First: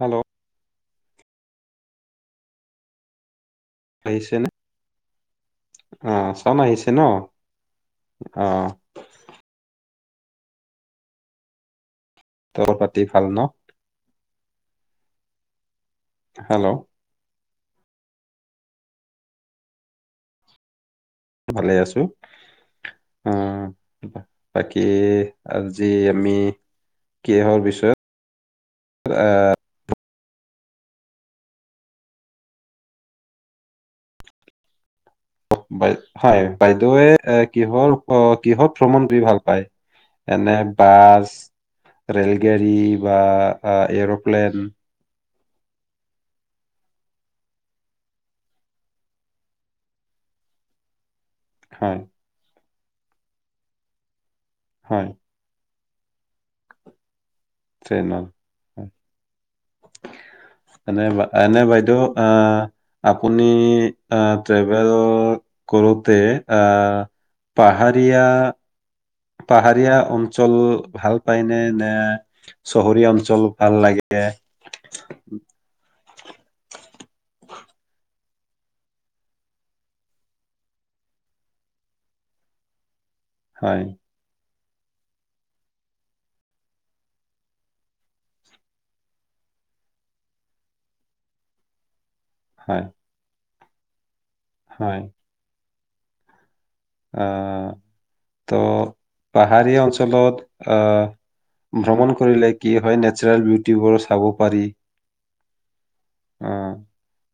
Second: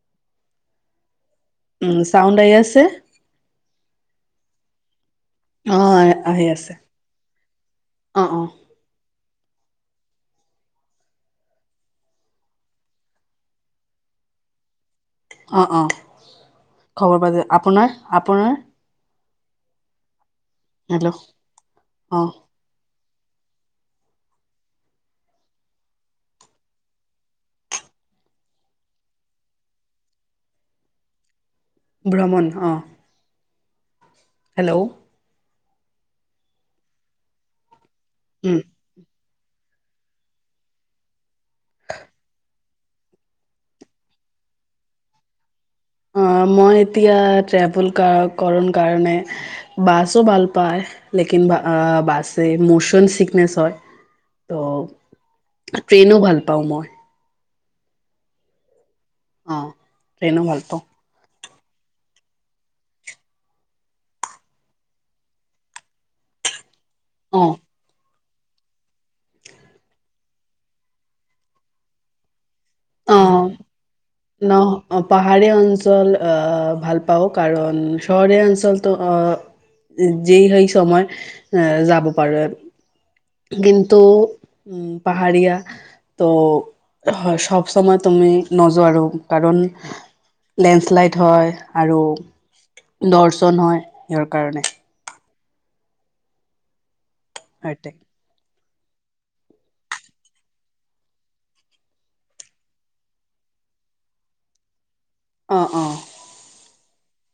Hello উম চাউণ্ড আহি আছে আহিছেনে? অ', অহ আহি চাউণ্ড আছে আহিছে ন অ', অ', অহ। তল পাতি ভাল ন অ-অ হেল্ল' আপোনাৰ-আপোনাৰ, হেল্ল' ভালে আছো অ' অ' বাকী আজি আমি কিহৰ বিছয়ত আ', ভ্ৰমণ অ', হেল্ল' হয় বাইদেউৱে এ কিৰ অ' উম, কিহত ভ্ৰমণ কৰি ভাল পায়? এনে বাছ, ৰেলগাড়ী বা এৰ'প্লেন। অ মই এতিয়া ট্ৰেভেল কৰণ কাৰণে বাছো ভাল পায়। লেকিন হয় বাাস মুছ কন চিকনেছ হয়। হয় ত' ট্ৰেইনো ভাল পাওঁ মই। ট্ৰেইন। অ ট্ৰেইনো ভাল পাও। এনে বা- এনে বাইদেউ আহ আপুনি ট্ৰেভেল কৰোতে আহ অ', পাহাৰীয়া পাহাৰীয়া অঞ্চল ভাল পায়নে নে? চহৰীয়া অ', অঞ্চল ভাল লাগে। ন অ, পাহাৰীয়া অঞ্চল ভাল পাওঁ কাৰণ শট অঞ্চলটো আহ যি সেই সময় যাব পাৰো। হয় কিন্ত উম' পাহাৰীয়া ত' হয় সব চব সময় তুমি নযোৱাৰো কাৰণ লেণ্ডশ্লাইড হয় আৰু হয় দৰ্শ। [unintelligible] য়াৰ কাৰণে। হয় অহ। সৈতে। ত' পাহাৰীয়া অঞ্চলত আহ ভ্ৰমণ কৰিলে কি হয় নেচাৰেল বিউটিবোৰ চাব পাৰি। অহ অহ। আহ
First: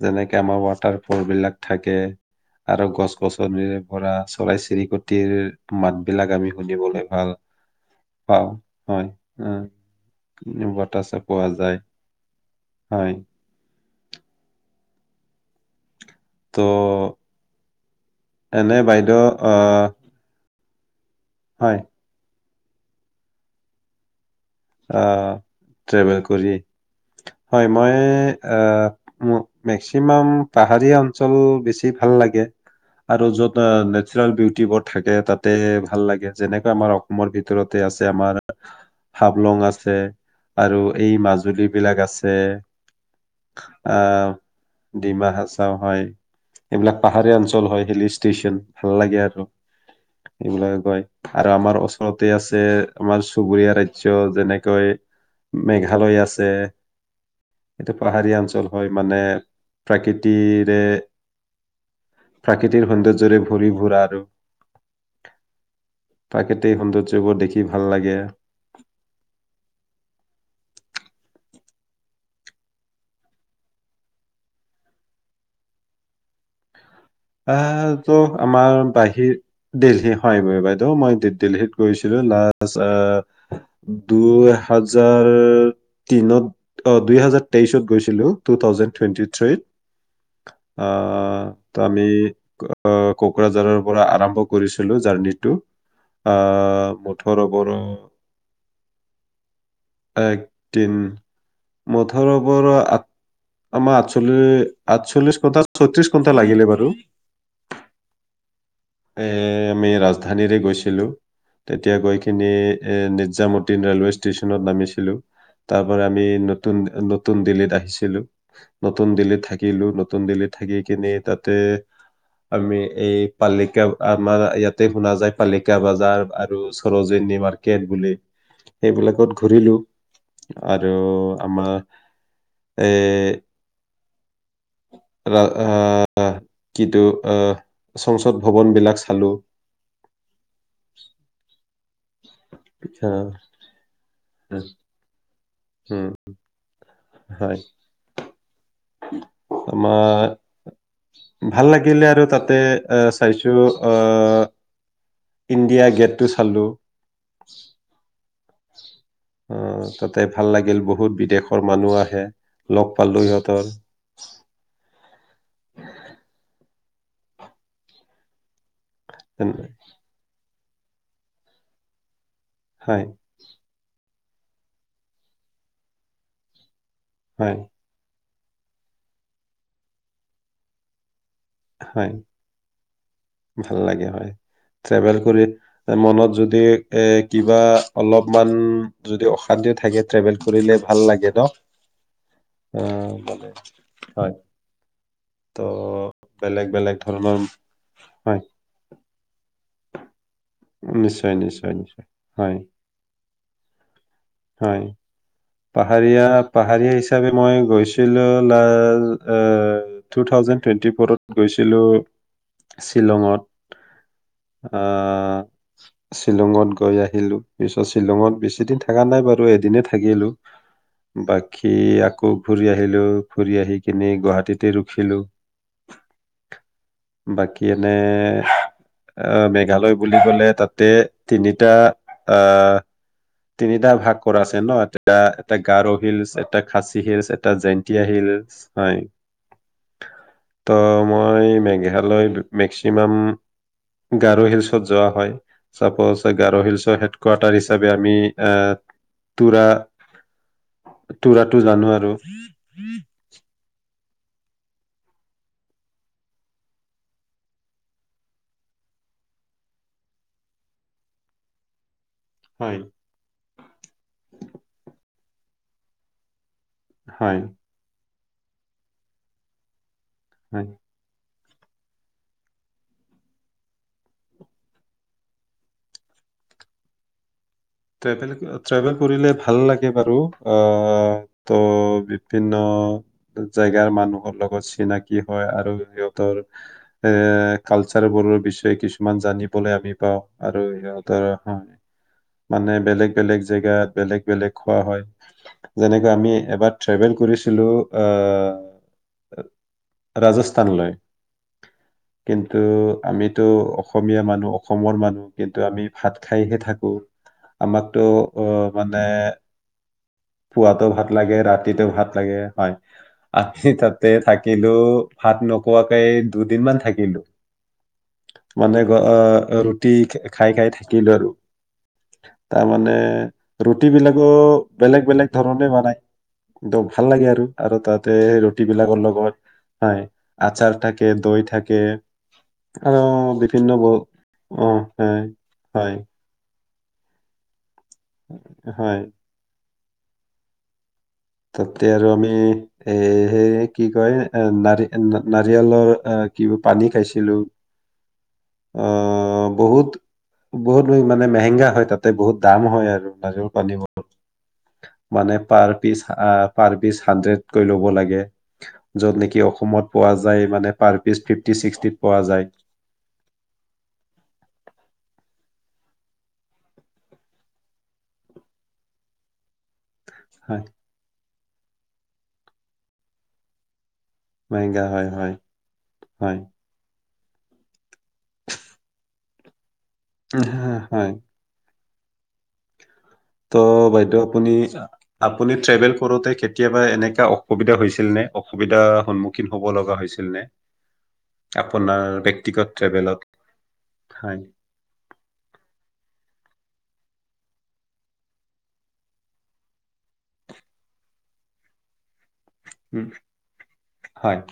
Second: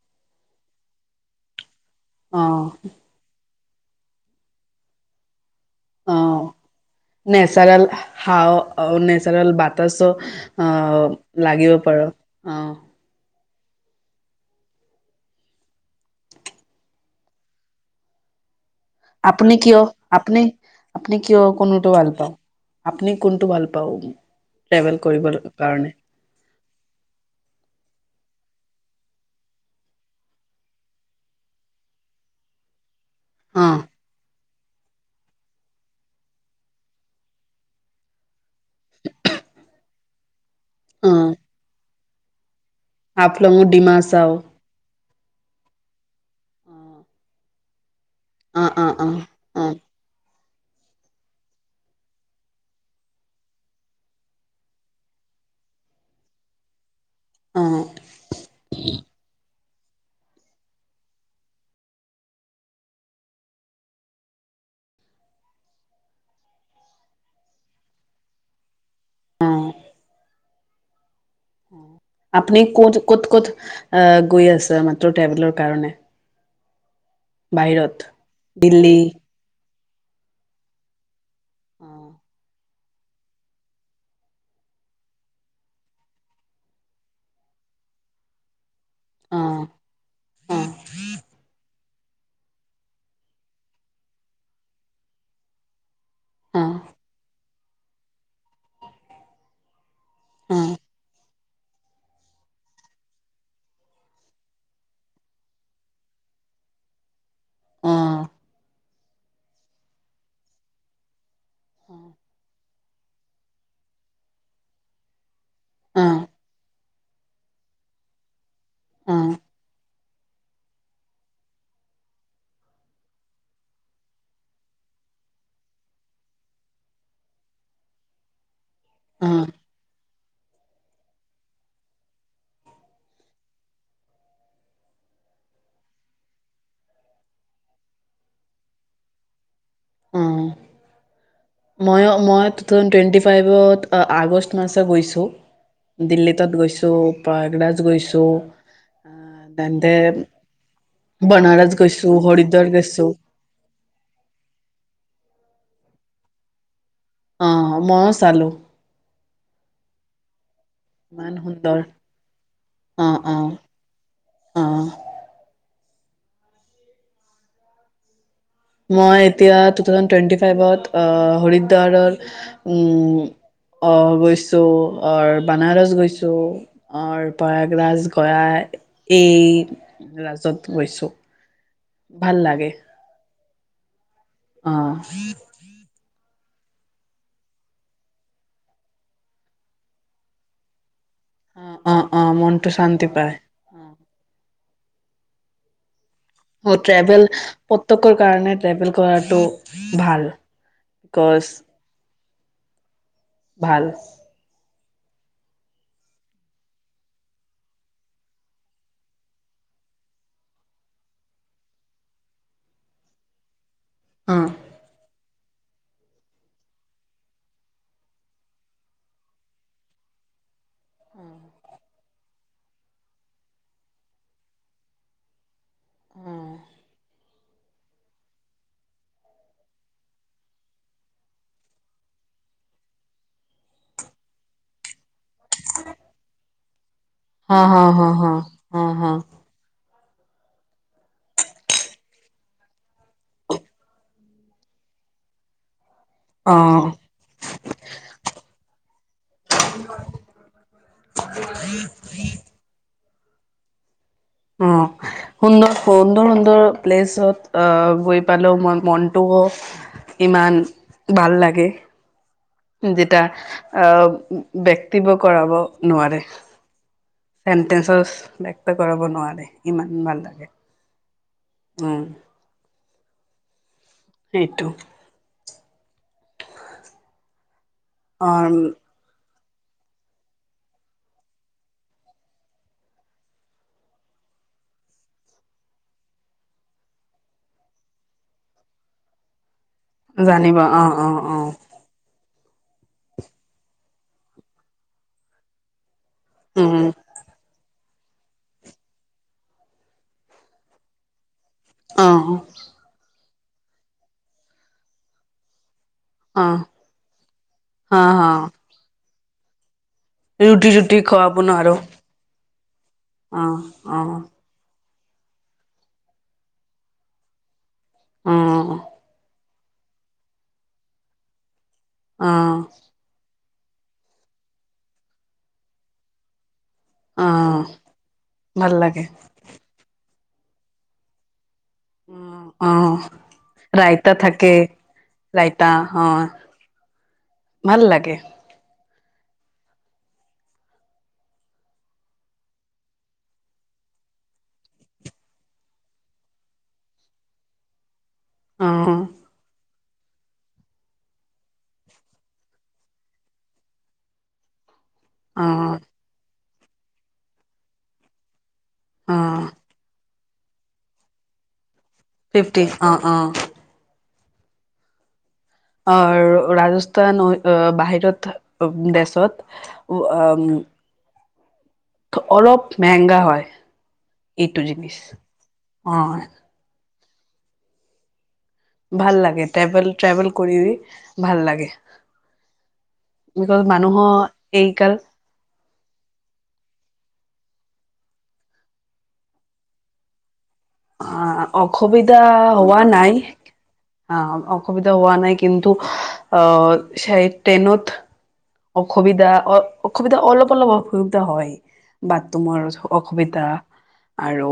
যেনেকে আমাৰ ৱাটাৰ ফল বিলাক। থাকে অ আৰু গছ গছ। [unintelligible] চৰাই চিৰিকটিৰ। মাত বিলাক অহ আমি শুনিবলৈ ভাল নেচাৰেল পাওঁ হাঅ হয় নেচাৰেল বাতাসো উ বতাহ চা পোৱা আহ যায় লাগিব পাৰো। হয় তো। এনে বাইদেউ আহ। আপনি কিয় হয় কোনোটো ভাল পাও। আপনি কোনটো ভাল পাও। অহ ট্ৰেভেল কৰি হয় মই। আহ মেক্সিমাম পাহাৰীয়া অঞ্চল বেছি ভাল লাগে। আৰু য'ত অ', নেচৰাল বিউটি। টিউবত থাকে তাতে ভাল লাগে যেনেকা আমাৰ অসমৰ ভিতৰতে আছে আমাৰ। হাবলং আছে আৰু এই মাজুলী বিলাক আছে। তে। আফলঙো ডিমাহাচাও। ডিমাহাচাও হয় এইবিলাক পাহাৰীয়া অঞ্চল হয় হিলিষ্ট। ষ্টেচন অ', ভাল অ', অ', লাগে আৰু। অ'। সেইবিলাকে কয় আৰু আমাৰ ওচৰতে আছে আমাৰ চুবুৰীয়া ৰা। যেনেকৈ মেঘালয় আছে। অ', এইটো পাহাৰীয়া অঞ্চল হয় মানে। প্ৰাকৃতিৰে প্ৰাকৃতিৰ সৌন্দৰ্যৰে ভৰি ভৰা আৰু প্ৰাকৃতিক সৌন্দৰ্যবোৰ দেখি ভাল লাগে। অহ। আপুনি ক'ত ক'ত ক'ত আহ গৈ আছে মাত্ৰ ট্ৰেভেলৰ কাৰণে। আহ বাহিৰত? ত আমাৰ দিল্লী বাহিৰ। দিল্লী হয় বাইদেউ মই। দেহকীত অ', গৈছিলো না। অহ দুই হাজাৰ তিনত অহ দুই হাজাৰ তেইশত গৈছিলো টু থাউজেণ্ড। টুৱেণ্টি থ্ৰীত অ', অ', অ', অহ। আমি কোকৰাঝাৰৰ পৰা আৰম্ভ কৰিছিলো জাৰ্ণিটো অ'। আহ মুঠৰ বৰ একটিন মুঠৰ ওপৰত আমাৰ আঠচল্লি আঠচল্লিশ ঘন্টা ছয়ত্ৰিশ ঘন্টা লাগিলে বাৰু। অ', এ আমি ৰাজধানীৰে গৈছিলো। তেতিয়া গৈকিনি এ নিজামুদ্দীন ৰেলৱে ষ্টেচনত নামিছিলো। তাৰ পৰা আমি অ', নতুন নতুন দিল্লীত আহিছিলো। নতুন দিল্লীত থাকিলো। নতুন দিল্লিত থাকি কিনে তাতে আমি এই পাল আমাৰ ইয়াতে শুনা যায় পালিকা বাজাৰ আৰু সৰোজনী মাৰ্কেট বুলি। সেইবিলাকত অ', ঘূৰিলোঁ। আৰু আমাৰ এ আ' কিন্তু আ' সংসদ ভৱনবিলাক চালোঁ। [inaudible] অ'। মই মই টেন টুৱেণ্টি আহ, ফাইভত। আগষ্ট উম, মাৰ্চত গৈছোঁ। উম, দিল্লতত গৈছো। হয়, তেন্তে আমাৰ ভাল বনাৰস লাগিলে গৈছোঁ, আৰু তাতে হৰিদ্বাৰ অ' গৈছোঁ। চাইছো অ'। ইণ্ডিয়া গেটটো চালোঁ। অ', মইও চালো। অ' তাতে ভাল লাগিল বহুত ইমান বিদেশৰ সুন্দৰ মানুহ আহে লগ অ' পালোঁ অ'। সিহঁতক। অ' মই এতিয়া তেন- টু থাউজেন্ড টুৱেন্টি বত অ'হৰিদ্বাৰত হয়, উম' অ' গৈছো। গৈছো অ' বানাৰস গৈছো। আৰু হয়, পাগৰাজ এই ৰাজত গৈছোঁ। হয়, ভাল লাগে। ভাল লাগে হয়। অ'। ট্ৰেভেল কৰি মনত যদি এ কিবা অলপমান যদি অশান্তিও থাকে ট্ৰেভেল কৰিলে ভাল লাগে ন, অ', অ', অ', মনটো শান্তি অ' পায়। মানে। হয় ত' বেলেগ বেলেগ অ'ট্ৰেভেল ধৰণৰ প্ৰতকৰ হয় কাৰণে ট্ৰেভেল কৰাটো ভাল। নিশ্চয়, বিকজ, নিশ্চয়, নিশ্চয় হয়। ভাল। হয়। পাহাৰীয়া, পাহাৰীয়া হিচাপে মই গৈছিলোঁ, লাষ্ট অ', টু থাউজেণ্ড টুৱেণ্টি ফৰত গৈছিলোঁ অ', শ্বিলঙত। আ শ্বিলঙত গৈ আহিলোঁ, পিছত শ্বিলঙত বেছিদিন থকা নাই বাৰু এদিনে থাকিলোঁ। বাকী আ আকৌ ফুৰি আহিলোঁ, ফুৰি আহি কিনে গুৱাহাটীতে ৰখিলোঁ। বাকী এনে আ, মেঘালয় বুলি‌ ক'লে, ‌‌তাতে তিনিটা আ, তিনিটা ভাগ কৰা আছে ন' এ পা, এটা গাৰো হিলছ এ এটা খাচ হিলছ এটা হ, হ, হ, জয়ন্তীয়া হ, হিলছ হ, হয়। হ, ত' মই মেঘালয় মেক্সিমাম গাৰো হিলছত যোৱা হয়। চাপজ গাৰো অ', হিলছৰ হেড কোৱাৰ্টাৰ হিচাপে আমি আ, তুৰা তুৰাটো জানো আৰু। [unintelligible] অ', সুন্দৰ-সুন্দৰ-সুন্দৰ প্লেচত আহ, গৈ পালেওঁ মোৰ মনটো ইমান ভাল লাগে। হয়। যেটা আহ, ব্যক্তিব কৰাব নোৱাৰে। হয় [unintelligible] ব্যক্ত কৰাব নোৱাৰে ইমান। ভাল লাগে। হয় উম। সেইটো। [inaudible] [unintelligible] অ', ট্ৰেভেল কৰিলে ভা ভাল লাগে বাৰু। অ', ত' বিভিন্ন জেগাৰ মানুহৰ লগত চিনাকি হয় আৰু সিহঁতৰ এ, কালচাৰবোৰৰ বিষয়ে কিছুমান জানিব বলে আমি পাওঁ আৰু জানিব অ', অ', সিহঁতৰ অ', [unintelligible] মানে বেলেগ বেলেগ জেগাত, বেলেগ বেলেগ খোৱা হয়। যেনে যে আমি এবাৰ উম, ট্ৰেভেল কৰিছিলো আহ, ৰাজস্থানলৈ। অ', কিন্তু আমি টো অসমীয়া মানুহ অসমৰ মানুহ। কিন্তু আমি ভাত খাইহে অ', থাকো। আমাকতো হা, হা অ' মানে ৰুটি পুৱাতো চুটি ভাত খুৱাব লাগে ন আৰু ৰাতিটো ভাত লাগে, হয়। অ', আমি তাতে অ', থাকিলো ভাত নোখোৱাকে দুদিনমান থাকিলো। মানে অ', অ'। ৰুটি খাই, খাই থাকিলো আৰু। অ', তাৰমানে ৰুটি বিলাকো বেলেগ বেলেগ ধৰণ বনাই। একদম ভাল লাগে আৰু অ', আৰু তাতে ৰুটি ভাল বিলাকৰ লাগে লগত পায়। আচাৰ থাকে, দৈ থাক অ', আৰু বিভিন্ন বহ ৰাইতা থাকে অ', হয়, ৰাইতা হয়। অ', ভাল লাগে। হয় তাতে আৰু আমি এ সেই কি কয় নাৰ নাৰিয়লৰ কি পানী খাইছিলো। অ', বহুত বহুত মানে মেহেংগা হয় তাতে বহুত দাম হয় আৰু নাৰিয়ল পানীবোৰ। মানে পাৰ্ক অ', অ', পাৰ পিচ হাড্ৰেডকৈ ল'ব লাগে। য'ত নেকি অ', অসমত পোৱা য যায় মানে পাৰ পিচ ফিফটি ছিক্সটিত পোৱা যায় ফিফটি অ', অ'। অ', ৰাজস্থান বাহিৰত দেশত উ, হয় অ'। অলপ মেহেংগা হয়। এইটো মেহেংগা জিনছ হয় হয় অ'। হয়, ভাল লাগে টেবেল ট্ৰেভেল কৰি অৰি হয়। ভাল লাগে। ত' বিকজ বাইদেউ মানুহৰ আপুনি এইকাল আপুনি ট্ৰেভেল কৰোঁতে কেতিয়াবা এনেকা অসুবিধা হৈছিল নে, অসুবিধাৰ সন্মুখীন হ'ব লগা হৈছিল নে? অ', আপোনাৰ অসুবিধা ব্যক্তিগত হোৱা নাই ট্ৰেভেলত? অ', হয়, অসুবিধা হোৱা নাই কিন্তু অ' স ট্ৰেইনত অসুবিধা অ', অসুবিধা অলপ অলপ অসুবিধা হয় বাত তোমাৰ উম, অসুবিধা হয়, আৰু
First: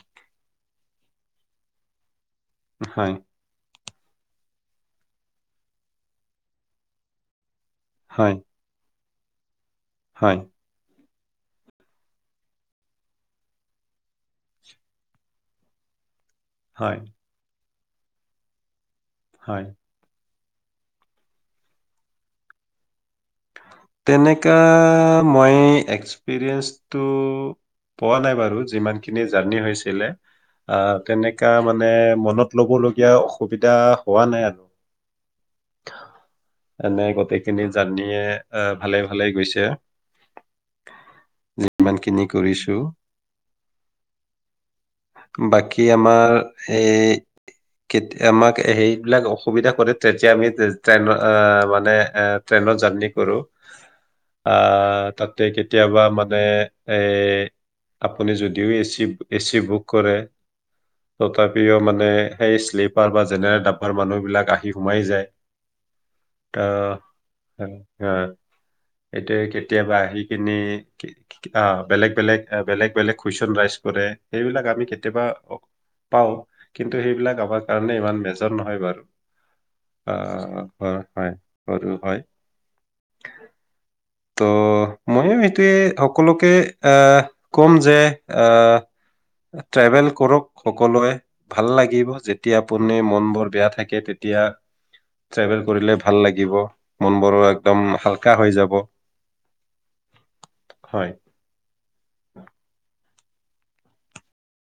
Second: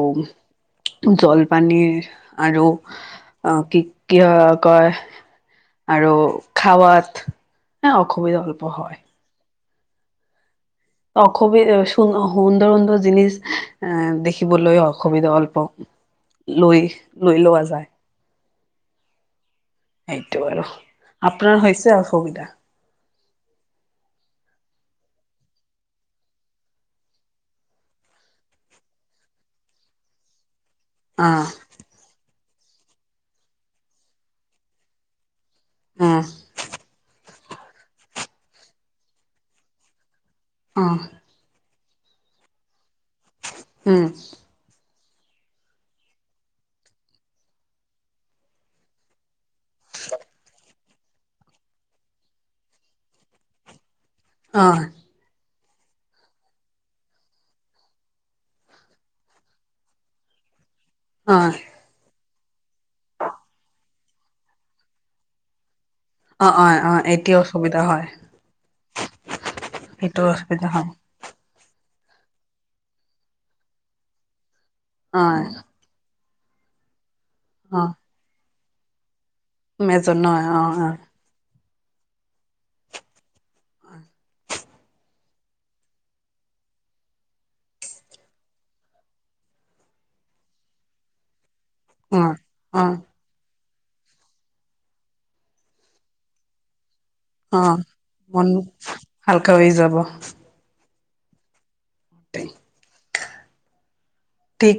জলপানীৰ আৰু হয়, অ', কি? কিয় কয় আৰু খাৱাত হয়, অসুবিধা অল্প হয় হয়। অখবি সুন্দৰ সুন্দৰ জিনিচ অ', দেখিবলৈয অসুবিধা অল্প। লৈ হয়, - লৈ লোৱা যায়। হয়। এইটো আৰু আপোনাৰ হৈছে অসুবিধা? [inaudible] কেনেকা মানে অ মনত লবলগীয়া অসুবিধা হোৱা নাই। উম [inaudible] খিনি, জানিয়ে আহ ভালে ভালে গৈছে অঁ। যিমান খিনি কৰিছো উম। বাকী আমাৰ এই কেত আমাক সেইবিলাকো। [inaudible] অসুবিধা কৰে তেতিয়া আমি ট্ৰেইনৰ মানে এ' ট্ৰেইনৰ জাৰ্ণি কৰো। আ অ তাতে কেতিয়াবা মানে এ আপুনি যদিও এচি এচি বুক কৰে অ তথাপিও মানে, [unintelligible] সলীপ বা যেনেৰে ড তাৰ মানুহ বিলাক আহি সোমাই যায়। অ অ এইটো অসুবিধা হয় অ এইটোৱে কেতিয়াবা আহি সেইটো কিনি অসুবিধা হয় অ বেলেগ বেলেগ বেলেগ বেলেগ কোৱেচন ৰাইজ কৰে সেইবিলাক, আমি কেতিয়াবা অ পাওঁ কিন্তু সেইবিলাক গাবৰ অ কাৰণে ইমান বেজ, নহয় বাৰু অ মেজৰ নহয় অ হ অ হয়। স হয় ত ময়ো সেইটোৱে সকলোকে আহ কম যে আহ ট্ৰেভেল কৰক সকলোৱে। ভাল লাগিব যেতিয়া অ অ আপুনি মন বোৰ বেয়া থাকে। তেতিয়া ট্ৰেভেল কৰিলে ভাল লাগিব। মনবোৰো অ একদম হালকা মন হৈ যাব হালকা হৈ যাব হয়। [unintelligible] ঠিক